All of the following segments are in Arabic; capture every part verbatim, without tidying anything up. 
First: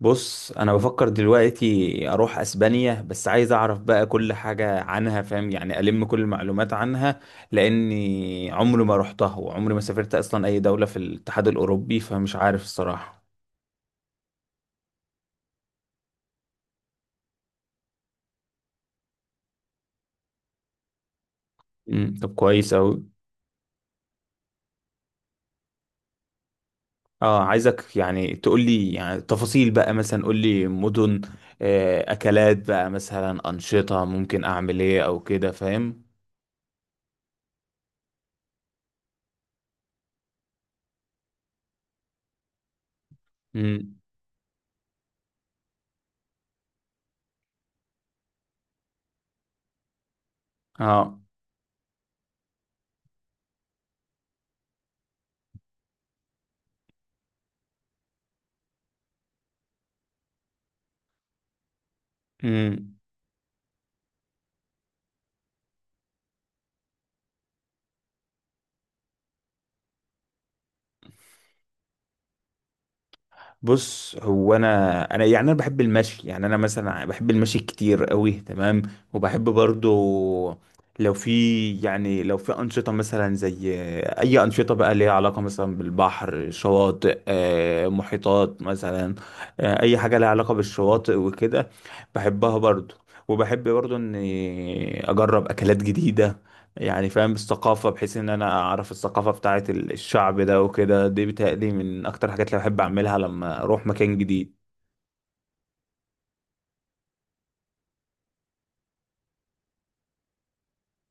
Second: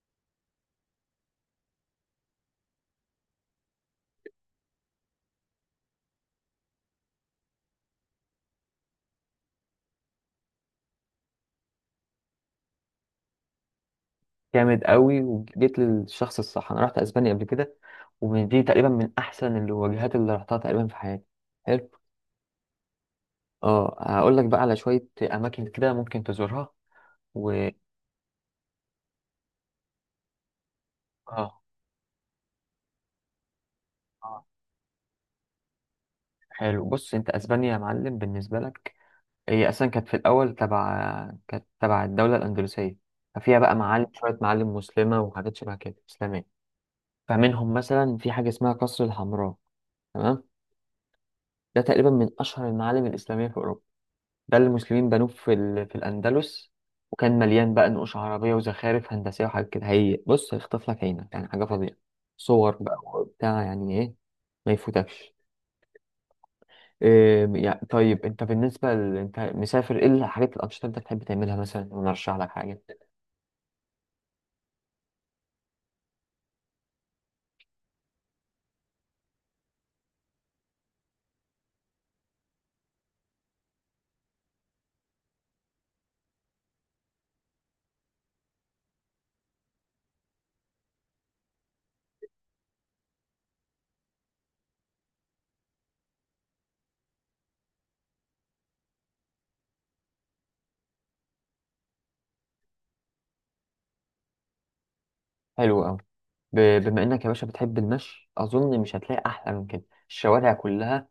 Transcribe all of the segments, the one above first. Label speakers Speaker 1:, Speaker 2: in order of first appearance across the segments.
Speaker 1: بص، انا بفكر دلوقتي اروح اسبانيا، بس عايز اعرف بقى كل حاجة عنها، فاهم يعني، الم كل المعلومات عنها. لاني عمري ما رحتها وعمري ما سافرت اصلا اي دولة في الاتحاد الاوروبي، فمش عارف الصراحة.
Speaker 2: جامد قوي، وجيت للشخص الصح. انا رحت اسبانيا قبل كده، ومن دي تقريبا من احسن الوجهات اللي رحتها تقريبا في حياتي. حلو.
Speaker 1: امم طب كويس اوي.
Speaker 2: اه هقول لك بقى على شويه اماكن كده ممكن تزورها.
Speaker 1: اه،
Speaker 2: و
Speaker 1: عايزك يعني تقول لي، يعني تفاصيل بقى، مثلا قول لي مدن.
Speaker 2: اه
Speaker 1: آه، اكلات بقى مثلا، انشطة ممكن
Speaker 2: آه.
Speaker 1: اعمل ايه او كده، فاهم.
Speaker 2: حلو، بص انت اسبانيا يا معلم بالنسبه لك، هي اصلا كانت في الاول تبع كانت تبع الدوله الاندلسيه. ففيها بقى
Speaker 1: امم.
Speaker 2: معالم شويه معالم مسلمه وحاجات شبه كده اسلاميه. فمنهم مثلا في حاجه اسمها قصر الحمراء. تمام.
Speaker 1: اه.
Speaker 2: ده تقريبا من اشهر المعالم الاسلاميه في اوروبا، ده اللي المسلمين بنوه في ال... في الأندلس. وكان مليان بقى نقوش عربية وزخارف هندسية وحاجات كده. هي بص هيخطف لك عينك، يعني حاجة فظيعة. صور بقى
Speaker 1: امم.
Speaker 2: وبتاع، يعني إيه. ما يفوتكش. إيه يعني، طيب أنت بالنسبة ل... أنت مسافر إيه؟ الحاجات الأنشطة اللي أنت بتحب تعملها مثلا ونرشح لك حاجة.
Speaker 1: بص، هو انا انا يعني انا بحب المشي، يعني انا مثلا بحب المشي كتير قوي، تمام. وبحب برضو لو في يعني لو في انشطه مثلا، زي اي انشطه بقى ليها علاقه مثلا بالبحر، شواطئ، آه، محيطات مثلا، آه، اي حاجه ليها علاقه بالشواطئ وكده، بحبها برضو. وبحب برضو اني اجرب اكلات جديده، يعني فاهم الثقافة، بحيث ان انا اعرف الثقافة بتاعة ال- الشعب ده وكده، دي بتهيألي من اكتر الحاجات اللي بحب اعملها لما اروح مكان جديد.
Speaker 2: حلو أوي. ب... بما إنك يا باشا بتحب المشي، أظن مش هتلاقي أحلى من كده. الشوارع كلها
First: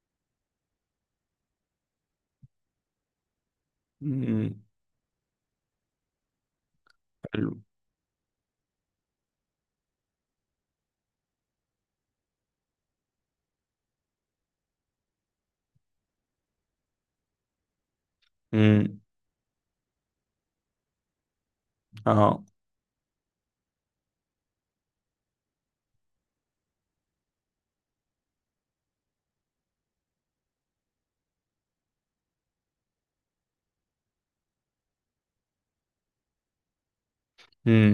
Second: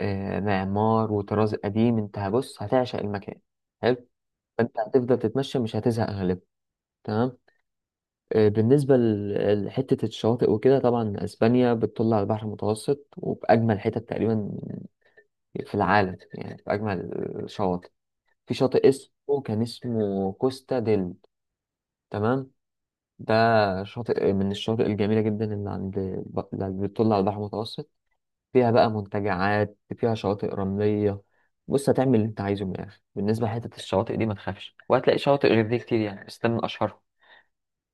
Speaker 2: إيه، معمار وطراز قديم. أنت بص هتعشق المكان. حلو.
Speaker 1: امم.
Speaker 2: فأنت هتفضل تتمشى مش هتزهق غالبا. تمام.
Speaker 1: حلو.
Speaker 2: آه، بالنسبة ل- لحتة الشواطئ وكده، طبعا أسبانيا بتطل على البحر المتوسط وبأجمل حتت تقريبا في العالم، يعني بأجمل الشواطئ. في شاطئ
Speaker 1: امم.
Speaker 2: اسمه كان اسمه كوستا ديل.
Speaker 1: اه.
Speaker 2: تمام. ده شاطئ من الشواطئ الجميلة جدا اللي عند، اللي بتطل على البحر المتوسط. فيها بقى منتجعات، فيها شواطئ رملية. بص هتعمل اللي أنت عايزه من الآخر. بالنسبة لحتة الشواطئ دي ما تخافش، وهتلاقي شواطئ غير دي كتير يعني، بس ده من أشهرهم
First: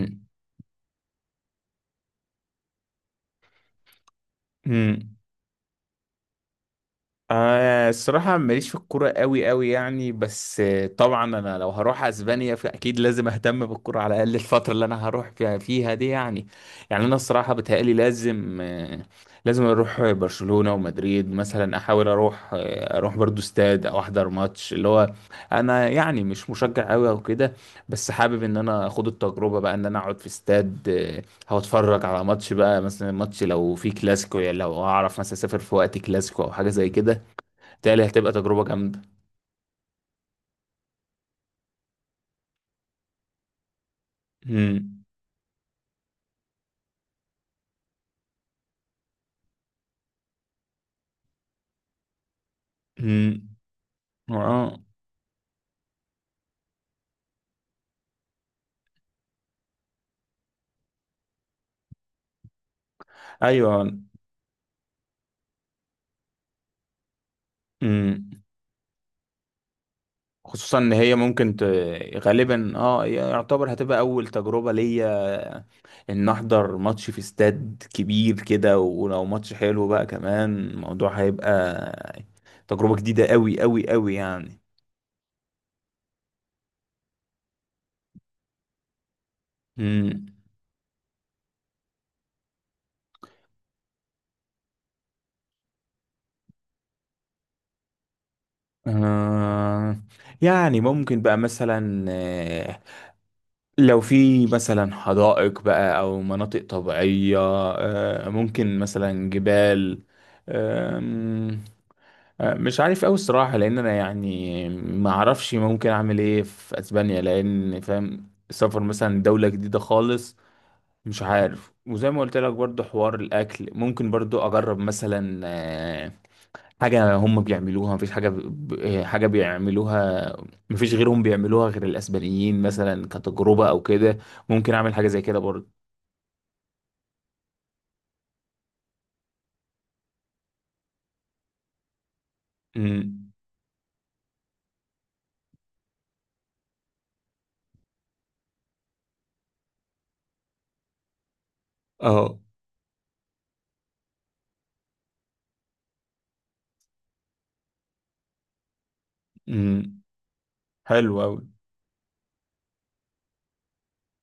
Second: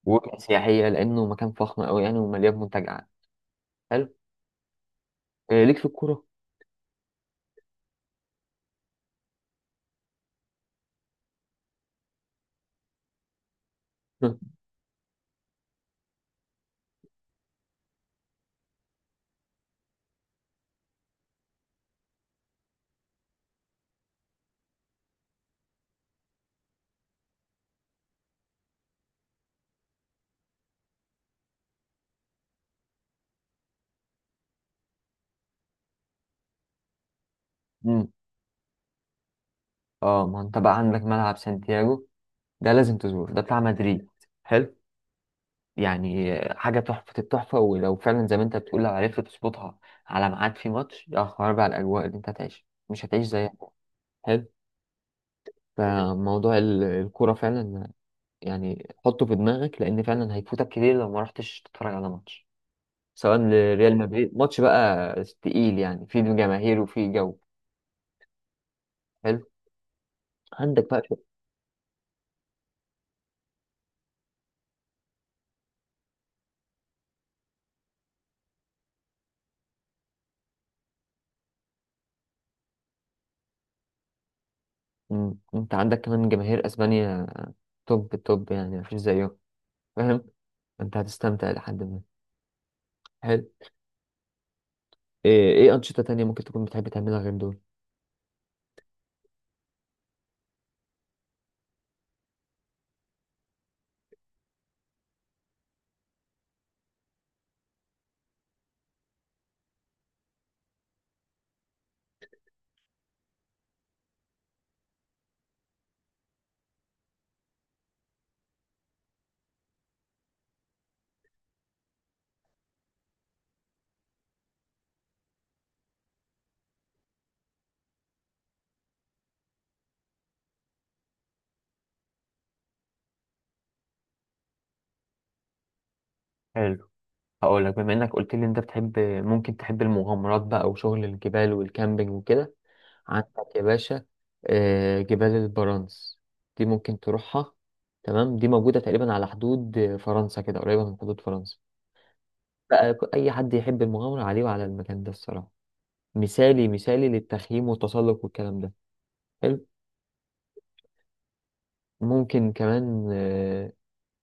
Speaker 2: وسياحية لأنه مكان فخم أوي يعني ومليان منتجعات. حلو.
Speaker 1: امم.
Speaker 2: إيه ليك في الكورة؟
Speaker 1: آه، الصراحة ماليش في الكورة قوي قوي يعني، بس آه، طبعا أنا لو هروح أسبانيا فأكيد لازم أهتم بالكورة على الأقل الفترة اللي أنا هروح فيها, فيها دي يعني. يعني أنا الصراحة بتهيألي لازم آه لازم أروح برشلونة ومدريد، مثلا أحاول أروح آه أروح برضو استاد أو أحضر ماتش، اللي هو أنا يعني مش مشجع قوي أو كده، بس حابب إن أنا أخد التجربة بقى، إن أنا أقعد في استاد آه هو اتفرج على ماتش بقى، مثلا ماتش لو في كلاسيكو، يعني لو أعرف مثلا أسافر في وقت كلاسيكو أو حاجة زي كده، بالتالي
Speaker 2: مم.
Speaker 1: هتبقى تجربة جامدة.
Speaker 2: اه ما انت بقى عندك ملعب سانتياغو، ده لازم تزوره، ده بتاع مدريد. حلو،
Speaker 1: امم.
Speaker 2: يعني حاجة تحفة التحفة. ولو فعلا زي ما انت بتقول لو عرفت تظبطها على ميعاد في ماتش، يا خرابي بقى على الأجواء اللي انت هتعيشها، مش هتعيش
Speaker 1: امم.
Speaker 2: زيها. حلو.
Speaker 1: اه.
Speaker 2: فموضوع ال- الكورة فعلا يعني حطه في دماغك، لأن فعلا هيفوتك كتير لو ما رحتش تتفرج على ماتش، سواء
Speaker 1: ايوه.
Speaker 2: لريال مدريد. ماتش بقى تقيل يعني، فيه جماهير وفيه جو.
Speaker 1: امم.
Speaker 2: حلو.
Speaker 1: خصوصا
Speaker 2: عندك
Speaker 1: ان
Speaker 2: بقى.
Speaker 1: هي ممكن ت... غالبا اه يعتبر هتبقى اول تجربة ليا، ان احضر ماتش في استاد كبير كده، ولو ماتش حلو بقى كمان الموضوع هيبقى تجربة جديدة قوي قوي قوي يعني.
Speaker 2: مم. انت عندك كمان جماهير اسبانيا توب التوب يعني، مفيش زيهم. فاهم،
Speaker 1: امم.
Speaker 2: انت هتستمتع لحد ما. حلو. ايه ايه انشطة تانية ممكن تكون بتحب تعملها غير دول؟
Speaker 1: آه يعني ممكن بقى مثلا، لو في مثلا حدائق بقى او مناطق طبيعية، آه، ممكن مثلا جبال، آم، آه، مش عارف اوي الصراحة، لان انا يعني ما اعرفش ممكن اعمل ايه في اسبانيا، لان فاهم السفر مثلا دولة جديدة خالص، مش عارف. وزي ما قلت لك برضو حوار الاكل، ممكن برضو اجرب مثلا آه، حاجة هم بيعملوها، مفيش حاجة ب... ب- حاجة بيعملوها، مفيش غيرهم بيعملوها غير الأسبانيين مثلا، كتجربة أو كده، ممكن أعمل حاجة زي كده برضه.
Speaker 2: حلو. هقول لك، بما انك قلت لي انت بتحب ممكن تحب المغامرات بقى وشغل الجبال والكامبينج وكده.
Speaker 1: أمم.
Speaker 2: عندك يا باشا آه، جبال البرانس، دي ممكن تروحها. تمام، دي موجودة تقريبا على حدود آه، فرنسا، كده قريبة من حدود فرنسا
Speaker 1: اه.
Speaker 2: بقى. ك- اي حد يحب المغامرة عليه وعلى المكان ده الصراحة. مثالي مثالي للتخييم والتسلق والكلام ده. حلو.
Speaker 1: أمم. حلو أوي.
Speaker 2: ممكن كمان آه،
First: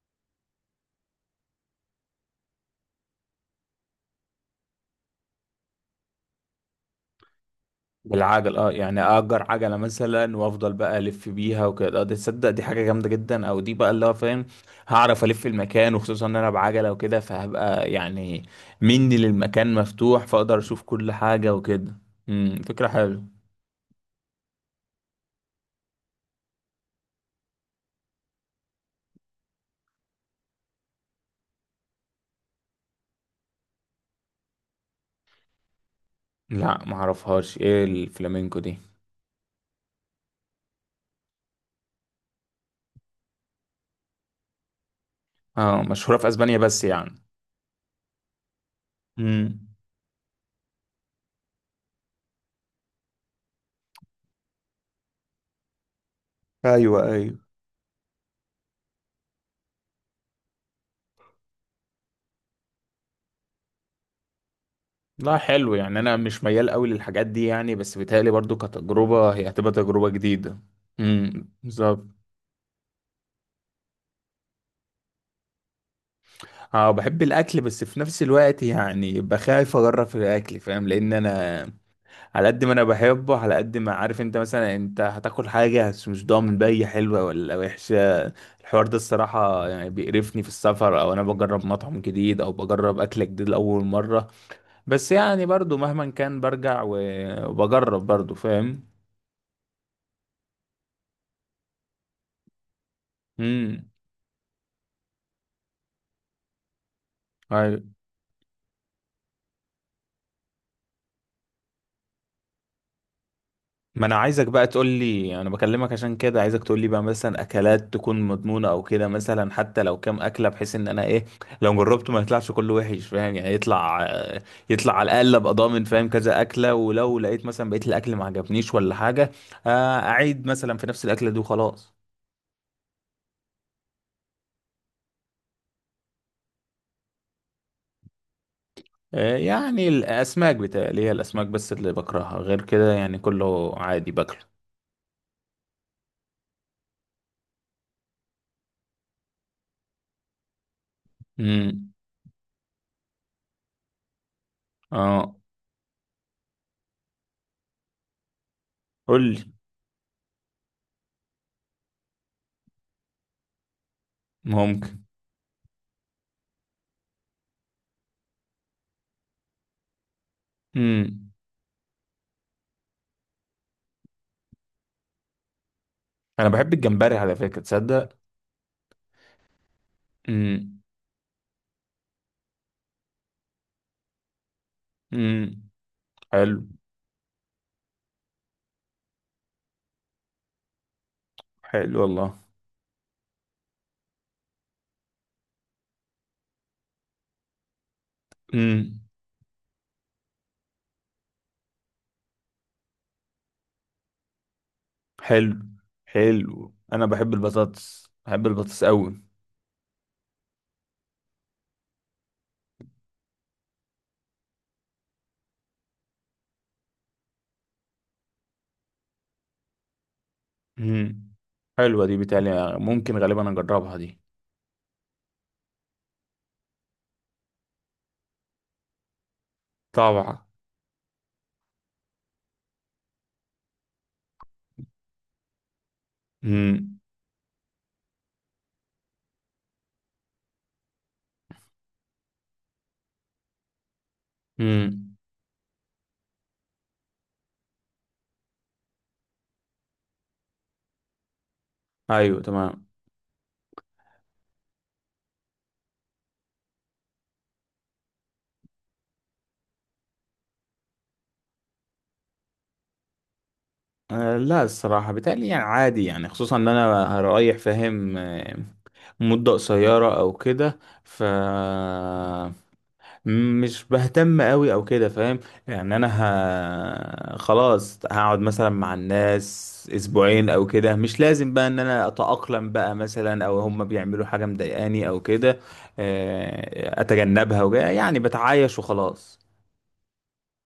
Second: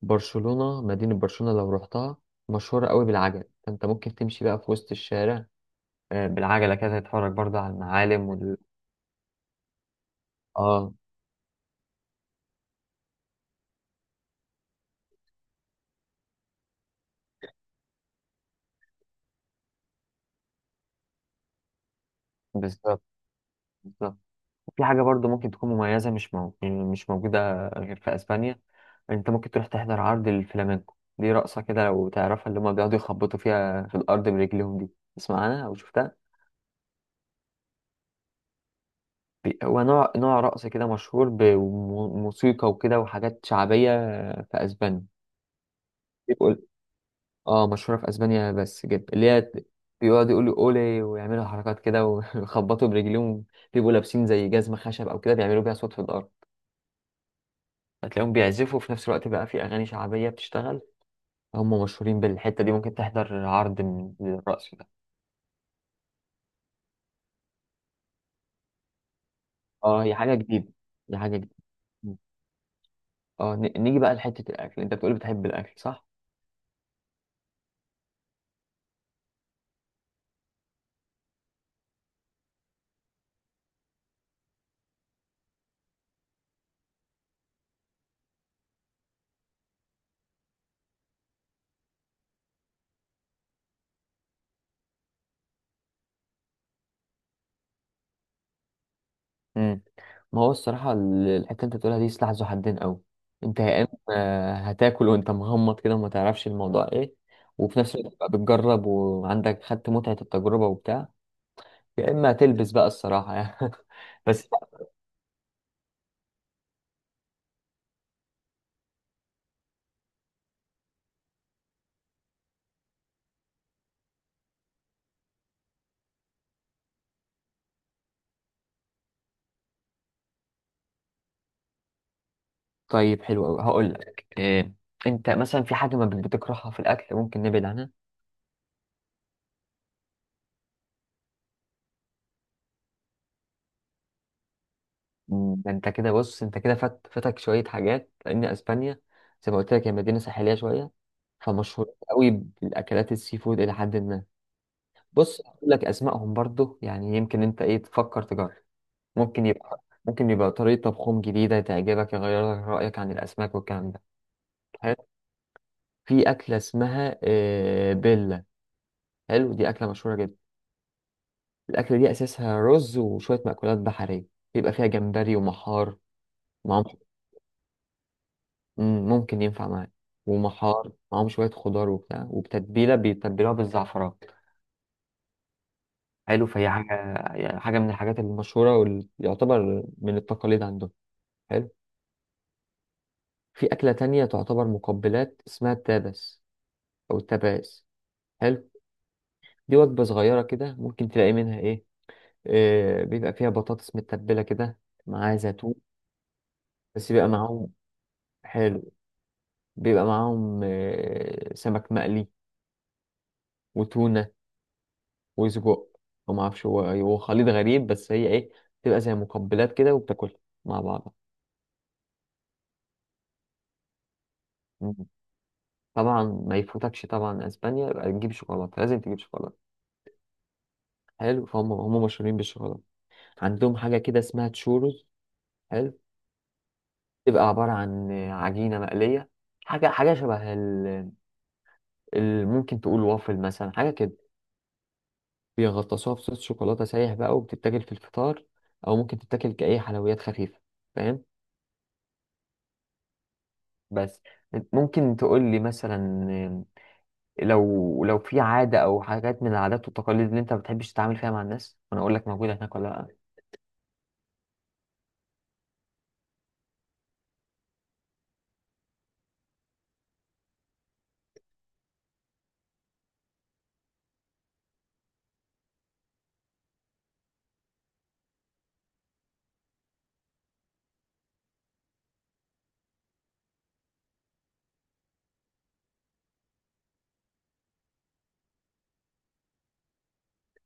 Speaker 2: برشلونة. مدينة برشلونة لو رحتها مشهورة قوي بالعجل، فانت ممكن تمشي بقى في وسط الشارع آه، بالعجلة كده، تتفرج برضه على المعالم
Speaker 1: بالعجل،
Speaker 2: وال...
Speaker 1: اه، يعني أجر عجلة مثلا وأفضل
Speaker 2: اه
Speaker 1: بقى ألف بيها وكده، آه، دي تصدق دي حاجة جامدة جدا، أو دي بقى اللي هو فاهم هعرف ألف المكان، وخصوصا إن أنا بعجلة وكده فهبقى يعني مني للمكان مفتوح، فأقدر أشوف كل حاجة وكده. أمم، فكرة
Speaker 2: بالظبط،
Speaker 1: حلوة.
Speaker 2: بالظبط. في حاجة برضه ممكن تكون مميزة، مش مو... يعني مش موجودة غير في اسبانيا. انت ممكن تروح تحضر عرض الفلامينكو، دي رقصة كده لو تعرفها اللي هما بيقعدوا يخبطوا فيها في الأرض برجليهم دي. تسمع عنها أو شفتها؟
Speaker 1: لا، معرفهاش ايه الفلامينكو دي.
Speaker 2: بي- هو نوع نوع رقص كده مشهور بموسيقى وكده وحاجات شعبية آه، في أسبانيا.
Speaker 1: اه، مشهورة في اسبانيا
Speaker 2: يقول.
Speaker 1: بس يعني.
Speaker 2: اه مشهورة في اسبانيا بس جدا، اللي هي
Speaker 1: امم.
Speaker 2: بيقعدوا يقولوا اولي ويعملوا حركات كده ويخبطوا برجليهم. بيبقوا لابسين زي جزمة خشب او كده، بيعملوا بيها صوت في الارض.
Speaker 1: ايوه، ايوه.
Speaker 2: هتلاقيهم بيعزفوا في نفس الوقت بقى، في اغاني شعبية بتشتغل. هم مشهورين بالحتة دي، ممكن تحضر عرض من الرقص ده.
Speaker 1: لا، حلو يعني انا مش ميال قوي للحاجات دي يعني، بس بيتهيألي برضو كتجربة هي هتبقى
Speaker 2: اه
Speaker 1: تجربة
Speaker 2: هي حاجة
Speaker 1: جديدة.
Speaker 2: جديدة. دي حاجة
Speaker 1: امم،
Speaker 2: جديدة.
Speaker 1: بالظبط.
Speaker 2: اه ن- نيجي بقى لحتة الاكل. انت بتقول بتحب الاكل، صح؟
Speaker 1: اه، بحب الاكل، بس في نفس الوقت يعني بخاف اجرب في الاكل فاهم، لان انا على قد ما انا بحبه على قد ما عارف انت مثلا انت هتاكل حاجه، بس مش ضامن بقى هي حلوه ولا وحشه. الحوار ده الصراحه يعني بيقرفني في السفر، او انا بجرب مطعم جديد او بجرب اكل جديد لاول مره. بس يعني برضو مهما كان برجع و- وبجرب برضو، فاهم.
Speaker 2: مم. ما هو الصراحة ال- الحتة اللي انت بتقولها دي سلاح ذو حدين قوي. انت يا اما
Speaker 1: امم.
Speaker 2: آه، هتاكل وانت مغمض كده وما تعرفش الموضوع ايه، وفي
Speaker 1: أيوه.
Speaker 2: نفس الوقت بقى بتجرب وعندك خدت متعة التجربة وبتاع. يا اما هتلبس بقى الصراحة يعني
Speaker 1: ما انا عايزك
Speaker 2: بس.
Speaker 1: بقى تقول لي، انا بكلمك عشان كده عايزك تقول لي بقى مثلا اكلات تكون مضمونة او كده، مثلا حتى لو كام اكلة، بحيث ان انا ايه لو جربته ما يطلعش كله وحش، فاهم، يعني يطلع يطلع على الاقل ابقى ضامن فاهم كذا اكلة. ولو لقيت مثلا بقيت الاكل ما عجبنيش ولا حاجة، آه، اعيد مثلا في نفس الاكلة دي وخلاص.
Speaker 2: طيب حلو قوي، هقول لك إيه. انت مثلا في حاجة ما بت- بتكرهها في الاكل ممكن نبعد عنها؟
Speaker 1: آه، يعني الاسماك بتاعي، هي الاسماك بس اللي بكرهها، غير كده يعني كله عادي باكله.
Speaker 2: مم، ده انت كده بص. انت كده فات فاتك شوية حاجات لان اسبانيا زي ما قلت لك هي مدينة ساحلية شوية،
Speaker 1: امم.
Speaker 2: فمشهور قوي بالاكلات السي فود الى حد ما.
Speaker 1: اه.
Speaker 2: بص هقول لك اسمائهم برضو، يعني يمكن انت ايه تفكر تجرب.
Speaker 1: قول
Speaker 2: ممكن
Speaker 1: لي.
Speaker 2: يبقى ممكن يبقى طريقه طبخهم جديده تعجبك، يغير لك رايك عن الاسماك والكلام ده. حلو.
Speaker 1: ممكن.
Speaker 2: في اكله اسمها آه، بيلا. حلو، دي اكله مشهوره جدا.
Speaker 1: امم.
Speaker 2: الاكله دي اساسها رز وشويه مأكولات بحريه، بيبقى فيها جمبري ومحار
Speaker 1: انا بحب
Speaker 2: معاهم.
Speaker 1: الجمبري على فكرة، تصدق.
Speaker 2: مم، ممكن ينفع معاك.
Speaker 1: مم.
Speaker 2: ومحار معاهم شويه خضار وبتاع، وبتتبيله بيتبلوها بالزعفران.
Speaker 1: امم.
Speaker 2: حلو،
Speaker 1: حلو.
Speaker 2: فهي حاجه، يعني حاجه من الحاجات المشهوره واللي يعتبر من التقاليد عندهم. حلو.
Speaker 1: حلو والله.
Speaker 2: في أكلة تانية تعتبر مقبلات اسمها التابس أو التباس. حلو،
Speaker 1: امم.
Speaker 2: دي وجبة صغيرة كده ممكن تلاقي منها إيه. آه بيبقى فيها بطاطس متبلة كده معاها
Speaker 1: حلو.
Speaker 2: زيتون.
Speaker 1: حلو، انا
Speaker 2: بس بيبقى
Speaker 1: بحب
Speaker 2: معاهم.
Speaker 1: البطاطس، بحب البطاطس
Speaker 2: حلو.
Speaker 1: قوي.
Speaker 2: بيبقى معاهم آه سمك مقلي وتونة وسجق. وما أعرفش، هو هو خليط غريب بس هي إيه، بتبقى زي مقبلات كده وبتاكلها مع بعض.
Speaker 1: امم. حلوه دي بتالي ممكن غالبا اجربها دي.
Speaker 2: مم. طبعا ما يفوتكش، طبعا اسبانيا يبقى تجيب شوكولاته، لازم تجيب شوكولاته.
Speaker 1: طبعا.
Speaker 2: حلو، فهم هم مشهورين بالشوكولاته. عندهم حاجه كده اسمها تشورز. حلو،
Speaker 1: امم.
Speaker 2: تبقى عبارة عن عجينة مقلية. حاجة حاجة شبه ال... ال... ممكن تقول وافل مثلا، حاجة كده.
Speaker 1: امم.
Speaker 2: بيغطسوها بصوص شوكولاتة سايح بقى، وبتتاكل في الفطار، أو ممكن تتاكل كأي حلويات خفيفة. فاهم.
Speaker 1: ايوه، تمام.
Speaker 2: بس. ممكن تقول لي مثلا لو لو في عادة أو حاجات من العادات والتقاليد اللي أنت ما بتحبش تتعامل فيها مع الناس، وأنا أقول لك موجودة هناك ولا لأ؟
Speaker 1: آه لا، الصراحه بتالي يعني عادي يعني، خصوصا ان انا هرايح فاهم، آه، مده قصيره او كده، ف مش بهتم قوي او كده، فاهم. يعني انا ه... خلاص هقعد مثلا مع الناس اسبوعين او كده، مش لازم بقى ان انا اتأقلم بقى مثلا، او هم بيعملوا حاجة مضايقاني او كده، آه، اتجنبها وجا يعني بتعايش وخلاص.